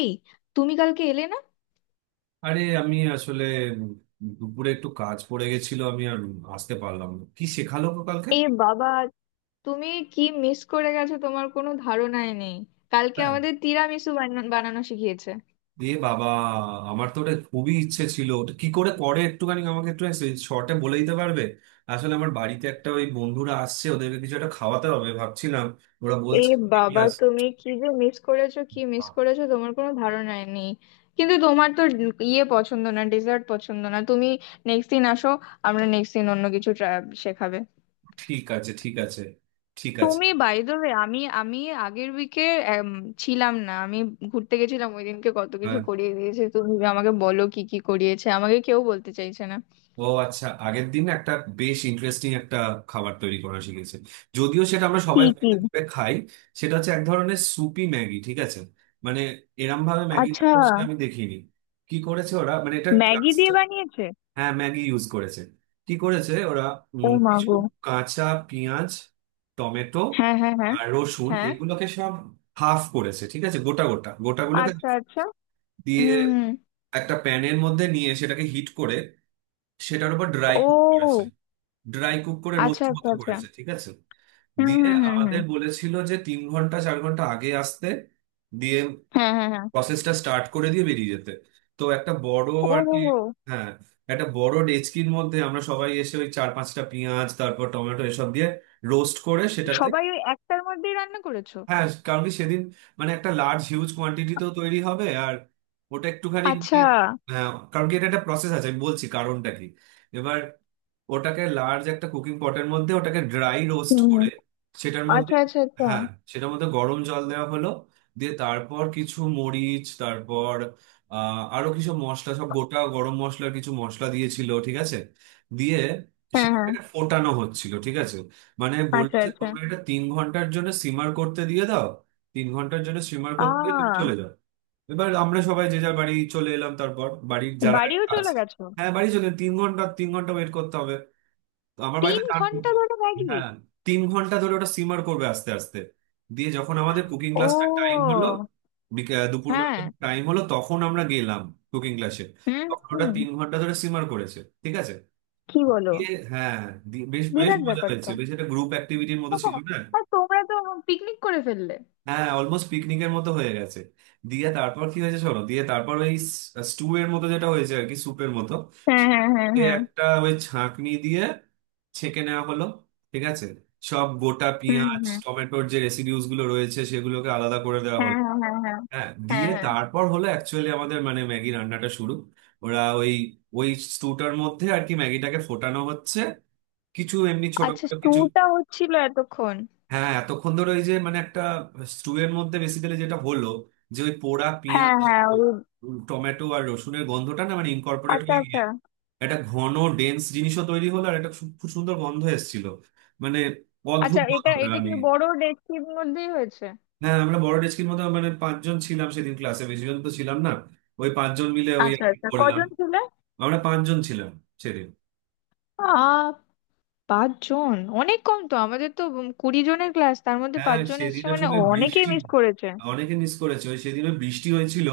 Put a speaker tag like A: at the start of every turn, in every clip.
A: এই, তুমি কালকে এলে না?
B: আরে আমি আসলে দুপুরে একটু কাজ পড়ে গেছিল, আমি আর আসতে পারলাম না। কি শেখালো গো কালকে?
A: এ বাবা, তুমি কি মিস করে গেছো তোমার কোনো ধারণাই নেই। কালকে
B: হ্যাঁ,
A: আমাদের তিরামিসু বানানো শিখিয়েছে।
B: এ বাবা, আমার তো ওটা খুবই ইচ্ছে ছিল। ওটা কি করে করে একটুখানি আমাকে একটু শর্টে বলে দিতে পারবে? আসলে আমার বাড়িতে একটা ওই বন্ধুরা আসছে, ওদেরকে কিছু একটা খাওয়াতে হবে ভাবছিলাম। ওরা
A: এ
B: বলছে ঠিক
A: বাবা,
B: আছে
A: তুমি কি যে মিস করেছো, কি মিস করেছো তোমার কোনো ধারণাই নেই। কিন্তু তোমার তো ইয়ে পছন্দ না, ডেজার্ট পছন্দ না তুমি। নেক্সট দিন আসো, আমরা নেক্সট দিন অন্য কিছু শেখাবে।
B: ঠিক আছে, ঠিক আছে ঠিক আছে।
A: তুমি বাই দ্য ওয়ে, আমি আমি আগের উইকে ছিলাম না আমি, ঘুরতে গেছিলাম। ওই দিনকে কত কিছু
B: হ্যাঁ,
A: করিয়ে দিয়েছে, তুমি আমাকে বলো কি কি করিয়েছে, আমাকে কেউ বলতে চাইছে না।
B: ও আচ্ছা, আগের দিন একটা বেশ ইন্টারেস্টিং একটা খাবার তৈরি করা শিখেছে, যদিও সেটা আমরা
A: কি
B: সবাই
A: কি?
B: বাড়িতে করে খাই। সেটা হচ্ছে এক ধরনের সুপি ম্যাগি, ঠিক আছে, মানে এরম ভাবে ম্যাগি
A: আচ্ছা,
B: সেটা আমি দেখিনি। কি করেছে ওরা, মানে এটা
A: ম্যাগি দিয়ে
B: ক্লাস্টার।
A: বানিয়েছে?
B: হ্যাঁ, ম্যাগি ইউজ করেছে। কি করেছে ওরা,
A: ও মা
B: কিছু
A: গো!
B: কাঁচা পেঁয়াজ, টমেটো
A: হ্যাঁ হ্যাঁ হ্যাঁ
B: আর রসুন,
A: হ্যাঁ।
B: এগুলোকে সব হাফ করেছে, ঠিক আছে, গোটা গোটা গোটাগুলোকে
A: আচ্ছা আচ্ছা।
B: দিয়ে
A: হুম হুম।
B: একটা প্যানের মধ্যে নিয়ে সেটাকে হিট করে, সেটার উপর ড্রাই কুক করেছে।
A: ও
B: ড্রাই কুক করে
A: আচ্ছা
B: রোস্ট
A: আচ্ছা
B: মতো
A: আচ্ছা।
B: করেছে, ঠিক আছে।
A: হুম
B: দিয়ে
A: হুম হুম হুম।
B: আমাদের বলেছিল যে 3 ঘন্টা 4 ঘন্টা আগে আসতে, দিয়ে
A: হ্যাঁ হ্যাঁ হ্যাঁ।
B: প্রসেসটা স্টার্ট করে দিয়ে বেরিয়ে যেতে। তো একটা বড়
A: ও
B: আর
A: হো
B: কি।
A: হো।
B: হ্যাঁ, একটা বড় ডেচকির মধ্যে আমরা সবাই এসে ওই চার পাঁচটা পেঁয়াজ, তারপর টমেটো, এসব দিয়ে রোস্ট করে সেটাতে।
A: সবাই ওই একটার মধ্যেই রান্না করেছো?
B: হ্যাঁ, কারণ কি সেদিন মানে একটা লার্জ হিউজ কোয়ান্টিটিতেও তৈরি হবে আর ওটা একটুখানি মানে।
A: আচ্ছা।
B: হ্যাঁ, কারণ কি এটা একটা প্রসেস আছে আমি বলছি কারণটা কি। এবার ওটাকে লার্জ একটা কুকিং পটের মধ্যে ওটাকে ড্রাই রোস্ট করে,
A: হুম।
B: সেটার মধ্যে,
A: আচ্ছা আচ্ছা আচ্ছা।
B: হ্যাঁ, সেটার মধ্যে গরম জল দেওয়া হলো। দিয়ে তারপর কিছু মরিচ, তারপর আরো কিছু মশলা, সব গোটা গরম মশলার কিছু মশলা দিয়েছিল, ঠিক আছে। দিয়ে
A: হ্যাঁ হ্যাঁ।
B: সেটাকে ফোটানো হচ্ছিল, ঠিক আছে। মানে বললো
A: আচ্ছা
B: যে
A: আচ্ছা।
B: তোমরা এটা 3 ঘন্টার জন্য সিমার করতে দিয়ে দাও, তিন ঘন্টার জন্য সিমার করতে দিয়ে তুমি
A: আ,
B: চলে যাও। এবার আমরা সবাই যে যার বাড়ি চলে এলাম, তারপর বাড়ির যারা
A: বাড়িও
B: কাজ।
A: চলে গেছো?
B: হ্যাঁ, বাড়ি চলে, 3 ঘন্টা 3 ঘন্টা ওয়েট করতে হবে। তো আমার
A: তিন
B: বাড়িতে জানতো।
A: ঘন্টা ধরে ম্যাগি?
B: হ্যাঁ, 3 ঘন্টা ধরে ওটা সিমার করবে আস্তে আস্তে। দিয়ে যখন আমাদের কুকিং
A: ও।
B: ক্লাসটা টাইম হলো, দুপুরবেলা
A: হ্যাঁ।
B: টাইম হলো, তখন আমরা গেলাম কুকিং ক্লাসে।
A: হুম
B: তখন
A: হুম
B: ওটা
A: হুম।
B: 3 ঘন্টা ধরে সিমার করেছে, ঠিক আছে।
A: কি বলো!
B: দিয়ে, হ্যাঁ, বেশ বেশ
A: বিরাট
B: মজা
A: ব্যাপার
B: হয়েছে,
A: তো।
B: বেশ একটা গ্রুপ অ্যাক্টিভিটির মতো ছিল
A: হ্যাঁ,
B: না।
A: আর তোমরা তো পিকনিক করে ফেললে।
B: হ্যাঁ, অলমোস্ট পিকনিকের মতো হয়ে গেছে। দিয়ে তারপর কি হয়েছে শোনো, দিয়ে তারপর ওই স্টু এর মতো যেটা হয়েছে আর কি, স্যুপের মতো।
A: হ্যাঁ হ্যাঁ হ্যাঁ
B: সেটাকে
A: হ্যাঁ।
B: একটা ওই ছাঁকনি দিয়ে ছেঁকে নেওয়া হলো, ঠিক আছে। সব গোটা
A: হুম
B: পেঁয়াজ
A: হুম।
B: টমেটোর যে রেসিডিউস গুলো রয়েছে সেগুলোকে আলাদা করে দেওয়া
A: হ্যাঁ
B: হলো।
A: হ্যাঁ হ্যাঁ হ্যাঁ।
B: হ্যাঁ,
A: হ্যাঁ
B: দিয়ে
A: হ্যাঁ।
B: তারপর হলো অ্যাকচুয়ালি আমাদের মানে ম্যাগি রান্নাটা শুরু। ওরা ওই ওই স্টুটার মধ্যে আর কি ম্যাগিটাকে ফোটানো হচ্ছে, কিছু এমনি
A: আচ্ছা,
B: ছোটখাটো কিছু।
A: স্টুটা হচ্ছিল এতক্ষণ?
B: হ্যাঁ, এতক্ষণ ধরে ওই যে মানে একটা স্টুয়ের মধ্যে বেসিক্যালি যেটা হলো, যে ওই পোড়া পেঁয়াজ
A: হ্যাঁ হ্যাঁ, ওই।
B: টমেটো আর রসুনের গন্ধটা না মানে ইনকর্পোরেট
A: আচ্ছা
B: হয়ে গিয়ে
A: আচ্ছা
B: একটা ঘন ডেন্স জিনিসও তৈরি হলো, আর একটা খুব খুব সুন্দর গন্ধ এসেছিল, মানে
A: আচ্ছা।
B: অদ্ভুত
A: এটা
B: গন্ধটা
A: এটা কি
B: আমি।
A: বড় ডেকচির মধ্যেই হয়েছে?
B: হ্যাঁ, আমরা বড় ডেস্কির মতো, মানে পাঁচজন ছিলাম সেদিন ক্লাসে, বেশি জন তো ছিলাম না। ওই পাঁচজন মিলে ওই আর
A: আচ্ছা
B: কি
A: আচ্ছা,
B: করলাম।
A: কজন ছিলে?
B: আমরা পাঁচজন ছিলাম সেদিন।
A: 5 জন! অনেক কম তো। আমাদের তো 20 জনের ক্লাস, তার মধ্যে
B: হ্যাঁ,
A: 5 জন
B: সেদিন
A: এসেছে মানে
B: আসলে
A: অনেকেই
B: বৃষ্টি,
A: মিস করেছে।
B: অনেকে মিস করেছে, ওই সেদিনও বৃষ্টি হয়েছিল।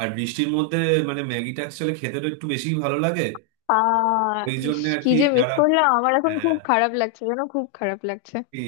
B: আর বৃষ্টির মধ্যে মানে ম্যাগিটা অ্যাকচুয়ালি খেতে তো একটু বেশি ভালো লাগে,
A: আহ।
B: ওই
A: ইস,
B: জন্য আর
A: কি
B: কি
A: যে মিস
B: যারা।
A: করলাম, আমার এখন খুব
B: হ্যাঁ,
A: খারাপ লাগছে জানো, খুব খারাপ লাগছে।
B: কি,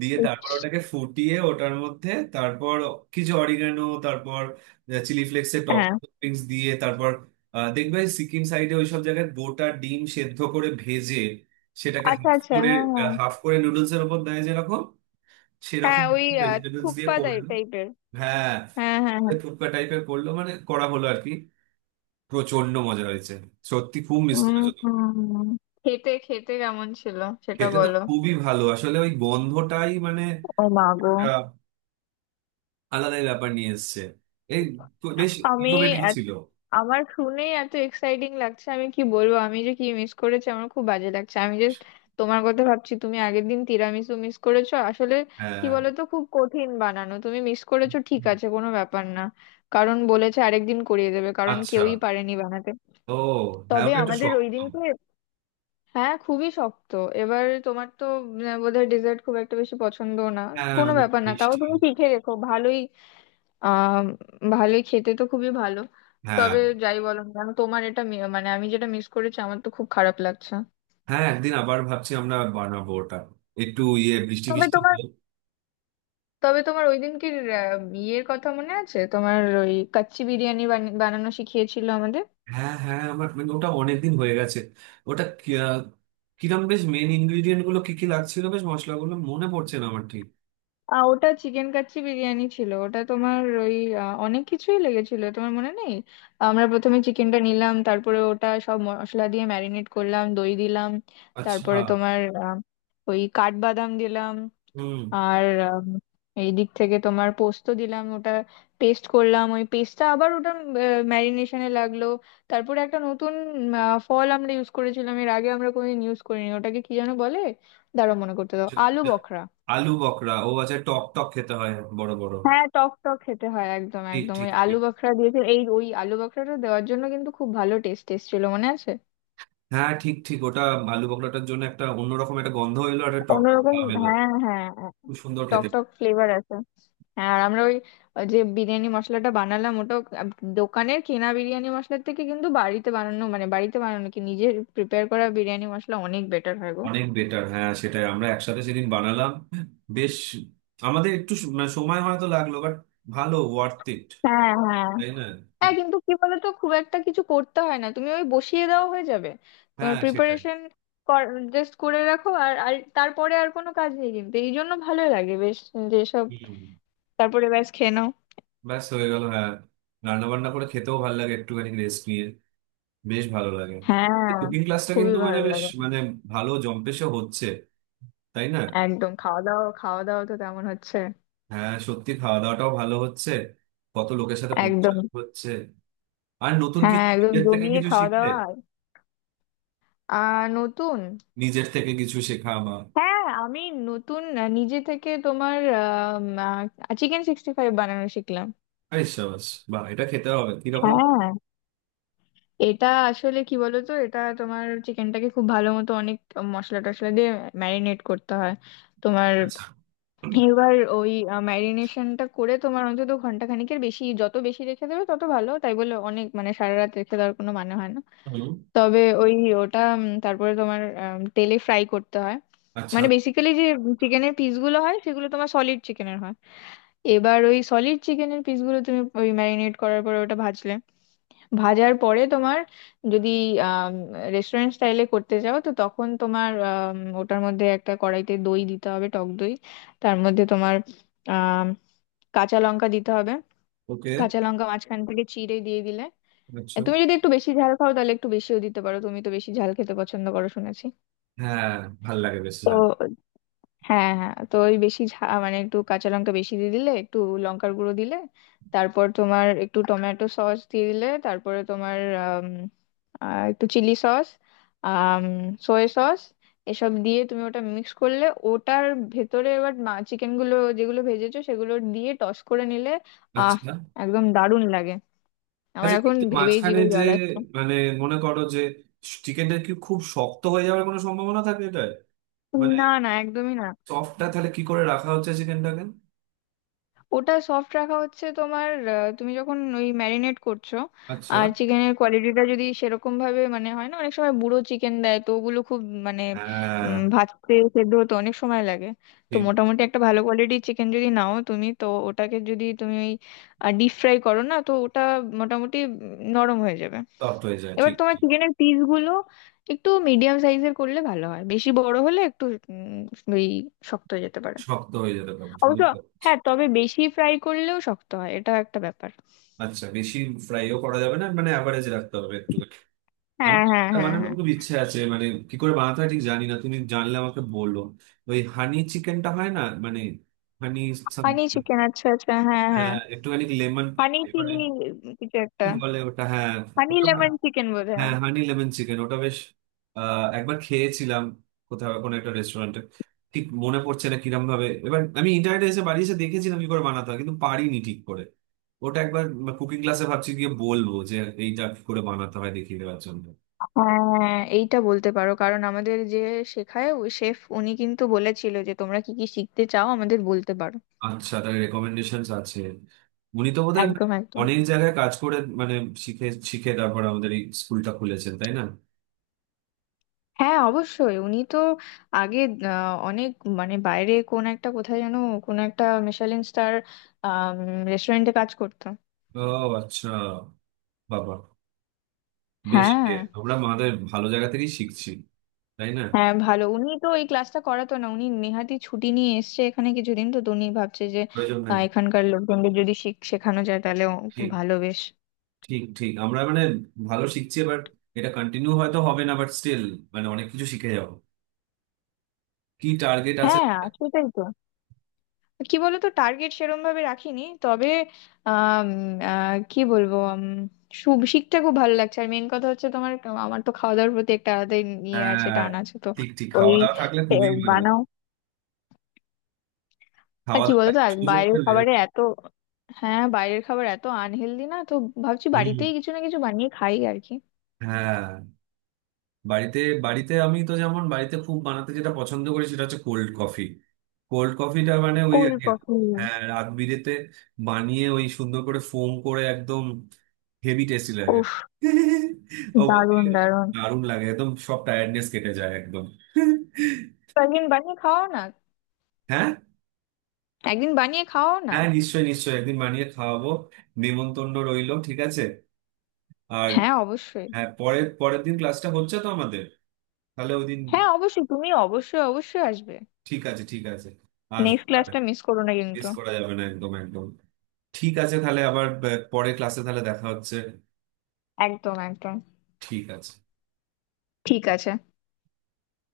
B: দিয়ে তারপর
A: ইস,
B: ওটাকে ফুটিয়ে ওটার মধ্যে, তারপর কিছু অরিগানো, তারপর চিলি ফ্লেক্সের
A: হ্যাঁ।
B: টপিংস দিয়ে, তারপর দেখবে সিকিম সাইডে ওইসব জায়গায় গোটা ডিম সেদ্ধ করে ভেজে সেটাকে
A: আচ্ছা
B: হাফ
A: আচ্ছা,
B: করে,
A: হ্যাঁ হ্যাঁ
B: হাফ করে নুডলস এর উপর দেয় যেরকম,
A: হ্যাঁ।
B: সেরকম
A: ওই
B: ভেজিটেবলস দিয়ে
A: থুপ্পা টাই
B: করলো।
A: টাইপের।
B: হ্যাঁ,
A: হ্যাঁ হ্যাঁ হ্যাঁ।
B: ফুটকা টাইপের করলো মানে করা হলো আর কি। প্রচন্ড মজা হয়েছে। সত্যি খুব মিস
A: উম
B: করেছো তো।
A: হুম। খেতে খেতে কেমন ছিল সেটা
B: খেতে তো
A: বলো।
B: খুবই ভালো, আসলে ওই গন্ধটাই মানে
A: ও মা গো!
B: একটা আলাদাই ব্যাপার নিয়ে এসছে। এই তো বেশ
A: আমি,
B: ইনোভেটিভ ছিল।
A: আমার শুনেই এত এক্সাইটিং লাগছে, আমি কি বলবো, আমি যে কি মিস করেছি, আমার খুব বাজে লাগছে। আমি জাস্ট তোমার কথা ভাবছি, তুমি আগের দিন তিরামিসু মিস করেছো আসলে। কি
B: হ্যাঁ।
A: বলতো, খুব কঠিন বানানো, তুমি মিস করেছো ঠিক
B: হুম।
A: আছে, কোনো ব্যাপার না। কারণ বলেছে আরেকদিন করিয়ে দেবে কারণ
B: আচ্ছা।
A: কেউই পারেনি বানাতে।
B: ও। হ্যাঁ,
A: তবে
B: ওটা একটা
A: আমাদের
B: শখ।
A: ওই দিনকে, হ্যাঁ, খুবই শক্ত। এবার তোমার তো বোধহয় ডেজার্ট খুব একটা বেশি পছন্দ না।
B: হ্যাঁ,
A: কোনো ব্যাপার না, তাও
B: মিষ্টি।
A: তুমি শিখে রেখো, ভালোই। আহ, ভালোই, খেতে তো খুবই ভালো।
B: হ্যাঁ,
A: তবে যাই বলো না কেন, তোমার এটা মানে আমি যেটা মিস করেছি আমার তো খুব খারাপ লাগছে।
B: হ্যাঁ, একদিন আবার ভাবছি আমরা বানাবো ওটা, একটু ইয়ে, বৃষ্টি
A: তবে
B: বৃষ্টি।
A: তোমার, তবে তোমার ওই দিন কি আহ, ইয়ের কথা মনে আছে, তোমার ওই কাচ্চি বিরিয়ানি বানানো শিখিয়েছিল আমাদের?
B: হ্যাঁ হ্যাঁ, আমার মানে ওটা অনেকদিন হয়ে গেছে। ওটা কি- আহ, কিরম বেশ মেন ইনগ্রিডিয়েন্ট গুলো কি কি লাগছিল, বেশ মশলাগুলো মনে পড়ছে না আমার ঠিক।
A: আহ, ওটা চিকেন কাচ্চি বিরিয়ানি ছিল ওটা। তোমার ওই অনেক কিছুই লেগেছিল, তোমার মনে নেই? আমরা প্রথমে চিকেনটা নিলাম, তারপরে ওটা সব মশলা দিয়ে ম্যারিনেট করলাম, দই দিলাম।
B: আচ্ছা।
A: তারপরে তোমার ওই কাঠবাদাম দিলাম।
B: হুম।
A: আর উম, এই দিক থেকে তোমার পোস্ত দিলাম, ওটা পেস্ট করলাম, ওই পেস্টটা আবার ওটা ম্যারিনেশনে লাগলো। তারপরে একটা নতুন ফল আমরা ইউজ করেছিলাম, এর আগে আমরা কোনোদিন ইউজ করিনি। ওটাকে কি যেন বলে, দাঁড়াও মনে করতে দাও,
B: আচ্ছা,
A: আলু
B: আচ্ছা।
A: বখরা।
B: আলু বকরা, ও আচ্ছা, টক টক খেতে হয়, বড় বড়।
A: হ্যাঁ, টক টক খেতে হয় একদম
B: ঠিক
A: একদম।
B: ঠিক
A: ওই আলু
B: ঠিক।
A: বখরা দিয়েছে, এই ওই আলু বখরাটা দেওয়ার জন্য কিন্তু খুব ভালো, টেস্ট টেস্ট ছিল মনে আছে।
B: হ্যাঁ, ঠিক ঠিক, ওটা আলু বকরাটার জন্য একটা অন্যরকম একটা গন্ধ এলো আর একটা টক টক
A: অন্যরকম,
B: ভাব এলো,
A: হ্যাঁ হ্যাঁ হ্যাঁ।
B: খুব সুন্দর
A: টক
B: খেতে।
A: টক ফ্লেভার আছে। হ্যাঁ। আর আমরা ওই, ওই যে বিরিয়ানি মশলাটা বানালাম ওটা, দোকানের কেনা বিরিয়ানি মশলার থেকে কিন্তু বাড়িতে বানানো, মানে বাড়িতে বানানো কি নিজের প্রিপেয়ার করা বিরিয়ানি মশলা অনেক বেটার হয় গো।
B: অনেক বেটার, হ্যাঁ সেটাই আমরা একসাথে সেদিন বানালাম, বেশ। আমাদের একটু মানে সময় হয়তো লাগলো, বাট ভালো, ওয়ার্থ ইট,
A: হ্যাঁ হ্যাঁ
B: তাই না।
A: হ্যাঁ। কিন্তু কি বলতো, খুব একটা কিছু করতে হয় না, তুমি ওই বসিয়ে দেওয়া হয়ে যাবে। তোমার
B: হ্যাঁ সেটাই।
A: প্রিপারেশন জাস্ট করে রাখো আর আর তারপরে আর কোনো কাজ নেই, কিন্তু এই জন্য ভালো লাগে বেশ। যেসব,
B: হুম।
A: তারপরে ব্যাস খেয়ে নাও।
B: ব্যাস হয়ে গেল, হ্যাঁ। রান্না বান্না করে খেতেও ভালো লাগে একটুখানি রেস্ট নিয়ে, বেশ ভালো লাগে।
A: হ্যাঁ,
B: কুকিং ক্লাসটা
A: খুবই
B: কিন্তু মানে
A: ভালো
B: বেশ
A: লাগে।
B: মানে ভালো জম্পেশে হচ্ছে, তাই না।
A: একদম। খাওয়া দাওয়া, খাওয়া দাওয়া তো তেমন হচ্ছে।
B: হ্যাঁ সত্যি খাওয়া দাওয়াটাও ভালো হচ্ছে, কত লোকের সাথে
A: একদম।
B: পরিচয় হচ্ছে, আর নতুন
A: হ্যাঁ
B: কিছু
A: একদম,
B: নিজের থেকে
A: জমিয়ে
B: কিছু
A: খাওয়া
B: শিখলে,
A: দাওয়া আর নতুন,
B: নিজের থেকে কিছু শেখা আমার।
A: হ্যাঁ। আমি নতুন নিজে থেকে তোমার Chicken 65 বানানো শিখলাম।
B: আরে সাবাস, বাহ, এটা খেতে হবে কিরকম।
A: হ্যাঁ। এটা আসলে কি বলতো, এটা তোমার চিকেনটাকে খুব ভালো মতো অনেক মশলা টশলা দিয়ে ম্যারিনেট করতে হয় তোমার।
B: আচ্ছা।
A: এবার ওই ম্যারিনেশনটা করে তোমার অন্তত ঘন্টা খানিকের বেশি, যত বেশি রেখে দেবে তত ভালো, তাই বলে অনেক মানে সারা রাত রেখে দেওয়ার কোনো মানে হয় না।
B: হুম,
A: তবে ওই ওটা তারপরে তোমার তেলে ফ্রাই করতে হয়।
B: আচ্ছা।
A: মানে বেসিক্যালি যে চিকেনের পিসগুলো হয় সেগুলো তোমার সলিড চিকেনের হয়। এবার ওই সলিড চিকেনের পিসগুলো তুমি ওই ম্যারিনেট করার পরে ওটা ভাজলে। ভাজার পরে তোমার, যদি রেস্টুরেন্ট স্টাইলে করতে চাও তো তখন তোমার ওটার মধ্যে একটা কড়াইতে দই দিতে হবে, টক দই। তার মধ্যে তোমার আম, কাঁচা লঙ্কা দিতে হবে,
B: ওকে।
A: কাঁচা লঙ্কা মাঝখান থেকে চিড়ে দিয়ে দিলে। এ,
B: আচ্ছা।
A: তুমি যদি একটু বেশি ঝাল খাও তাহলে একটু বেশিও দিতে পারো, তুমি তো বেশি ঝাল খেতে পছন্দ করো শুনেছি।
B: হ্যাঁ, ভাল লাগে, বেশ
A: তো
B: ভালো।
A: হ্যাঁ হ্যাঁ, তো ওই বেশি ঝাল মানে একটু কাঁচা লঙ্কা বেশি দিয়ে দিলে, একটু লঙ্কার গুঁড়ো দিলে, তারপর তোমার একটু টমেটো সস দিয়ে দিলে, তারপরে তোমার আম, একটু চিলি সস, সয়া সস, এসব দিয়ে তুমি ওটা মিক্স করলে ওটার ভেতরে। এবার চিকেন গুলো যেগুলো ভেজেছো সেগুলো দিয়ে টস করে নিলে। আহ,
B: আচ্ছা,
A: একদম দারুণ লাগে। আমার
B: আচ্ছা,
A: এখন
B: কিন্তু
A: ভেবেই
B: মাঝখানে
A: জিভে
B: যে
A: জল আসছে।
B: মানে মনে করো যে চিকেনটা কি খুব শক্ত হয়ে যাওয়ার কোনো সম্ভাবনা থাকে এটা মানে?
A: না না, একদমই না।
B: সফটটা তাহলে কি করে রাখা হচ্ছে চিকেনটাকে?
A: ওটা সফট রাখা হচ্ছে তোমার তুমি যখন ওই ম্যারিনেট করছো।
B: আচ্ছা।
A: আর চিকেনের কোয়ালিটিটা যদি সেরকম ভাবে, মানে হয় না অনেক সময় বুড়ো চিকেন দেয় তো ওগুলো খুব, মানে
B: হ্যাঁ,
A: ভাজতে সেদ্ধ হতে অনেক সময় লাগে। তো
B: ঠিক।
A: মোটামুটি একটা ভালো কোয়ালিটির চিকেন যদি নাও তুমি তো ওটাকে, যদি তুমি ওই ডিপ ফ্রাই করো না তো ওটা মোটামুটি নরম হয়ে যাবে।
B: তপ্ত হয়ে যায়,
A: এবার
B: ঠিক
A: তোমার
B: ঠিক।
A: চিকেনের পিসগুলো একটু মিডিয়াম সাইজের করলে ভালো হয়, বেশি বড় হলে একটু ওই শক্ত হয়ে যেতে পারে
B: শক্ত হয়ে যেতে পারে,
A: অবশ্য।
B: বুঝতে পারছি।
A: হ্যাঁ, তবে বেশি ফ্রাই করলেও শক্ত হয়, এটাও একটা ব্যাপার।
B: আচ্ছা, বেশি ফ্রাইও করা যাবে না মানে, অ্যাভারেজ রাখতে হবে একটু। আমার
A: হ্যাঁ হ্যাঁ
B: একটা
A: হ্যাঁ হ্যাঁ।
B: বানানোর খুব ইচ্ছে আছে মানে, কি করে বানাতে হয় ঠিক জানি না, তুমি জানলে আমাকে বলো। ওই হানি চিকেনটা হয় না মানে, হানি সাম-
A: হানি চিকেন, আচ্ছা আচ্ছা, হ্যাঁ হ্যাঁ।
B: একটুখানি লেমন,
A: হানি চিলি, কিছু
B: কি
A: একটা,
B: বলে ওটা, হ্যাঁ
A: হানি
B: ওটা,
A: লেমন চিকেন বোধহয়।
B: হ্যাঁ হানি লেমন চিকেন, ওটা বেশ, একবার খেয়েছিলাম কোথাও কোনো একটা রেস্টুরেন্টে। ঠিক মনে পড়ছে না কিরম ভাবে, এবার আমি ইন্টারনেটে এসে বাড়ি এসে দেখেছিলাম কি করে বানাতে হয়, কিন্তু পারিনি ঠিক করে। ওটা একবার কুকিং ক্লাসে ভাবছি গিয়ে বলবো যে এইটা কি করে বানাতে হয় দেখিয়ে দেওয়ার জন্য।
A: হ্যাঁ, এইটা বলতে পারো, কারণ আমাদের যে শেখায় ওই শেফ, উনি কিন্তু বলেছিল যে তোমরা কি কি শিখতে চাও আমাদের বলতে পারো।
B: আচ্ছা, তার রেকমেন্ডেশন আছে। উনি তো বোধহয়
A: একদম একদম।
B: অনেক জায়গায় কাজ করে মানে শিখে শিখে তারপর আমাদের এই স্কুলটা খুলেছেন, তাই না।
A: হ্যাঁ, অবশ্যই উনি তো আগে অনেক, মানে বাইরে কোন একটা, কোথায় যেন, কোন একটা মিশেলিন স্টার রেস্টুরেন্টে কাজ করতো।
B: ও আচ্ছা, বাবা, বেশ,
A: হ্যাঁ।
B: এ, আমরা আমাদের ভালো জায়গা থেকেই শিখছি, তাই না।
A: হ্যাঁ, ভালো। উনি তো এই ক্লাসটা করাতো না, উনি নেহাতি ছুটি নিয়ে এসেছে এখানে কিছুদিন, তো তো উনি ভাবছে যে
B: প্রয়োজন নেই।
A: এখানকার লোকজনদের যদি শেখানো যায় তাহলে
B: ঠিক
A: ভালো, বেশ।
B: ঠিক ঠিক, আমরা মানে ভালো শিখছি। এবার এটা কন্টিনিউ হয়তো হবে না বাট স্টিল মানে অনেক কিছু শিখে যাবো। কি টার্গেট আছে।
A: হ্যাঁ সেটাই তো। কি বলতো, টার্গেট সেরম ভাবে রাখিনি, তবে আম, কি বলবো, শিখতে খুব ভালো লাগছে আর মেন কথা হচ্ছে তোমার, আমার তো খাওয়া দাওয়ার প্রতি একটা আলাদাই ইয়ে আছে,
B: হ্যাঁ,
A: টান আছে তো।
B: ঠিক ঠিক,
A: ওই
B: খাওয়া দাওয়া থাকলে
A: এ,
B: খুবই মানে,
A: বানাও। আর
B: খাওয়া
A: কি
B: দাওয়ার
A: বলতো,
B: একটা
A: আর
B: সুযোগ
A: বাইরের
B: পেলে।
A: খাবারে এত, হ্যাঁ বাইরের খাবার এত আনহেলদি না তো, ভাবছি
B: হুম।
A: বাড়িতেই কিছু না কিছু বানিয়ে খাই আর কি।
B: হ্যাঁ, বাড়িতে, বাড়িতে আমি তো, যেমন বাড়িতে খুব বানাতে যেটা পছন্দ করি সেটা হচ্ছে কোল্ড কফি। কোল্ড কফিটা মানে ওই
A: কোল
B: আর কি,
A: পকোড়ি!
B: হ্যাঁ, রাত বিরেতে বানিয়ে ওই সুন্দর করে ফোম করে একদম, হেভি টেস্টি লাগে।
A: উফ!
B: অপর
A: দারুণ
B: দিকে
A: দারুণ।
B: দারুণ লাগে, একদম সব টায়ার্ডনেস কেটে যায় একদম।
A: তো একদিন বানিয়ে খাওয়াও না।
B: হ্যাঁ,
A: একদিন বানিয়ে খাওয়াও না।
B: হ্যাঁ, নিশ্চয়ই নিশ্চয়ই, একদিন বানিয়ে খাওয়াবো, নেমন্তন্ন রইলো, ঠিক আছে। আর,
A: হ্যাঁ অবশ্যই।
B: হ্যাঁ, পরের পরের দিন ক্লাসটা হচ্ছে তো আমাদের, তাহলে ওই দিন।
A: হ্যাঁ অবশ্যই, তুমি অবশ্যই অবশ্যই আসবে।
B: ঠিক আছে ঠিক আছে, আসবো
A: নেক্সট
B: তাহলে।
A: ক্লাসটা মিস করো না
B: মিস
A: কিন্তু।
B: করা যাবে না, একদম একদম। ঠিক আছে, তাহলে আবার পরের ক্লাসে তাহলে দেখা হচ্ছে।
A: একদম একদম।
B: ঠিক আছে।
A: ঠিক আছে।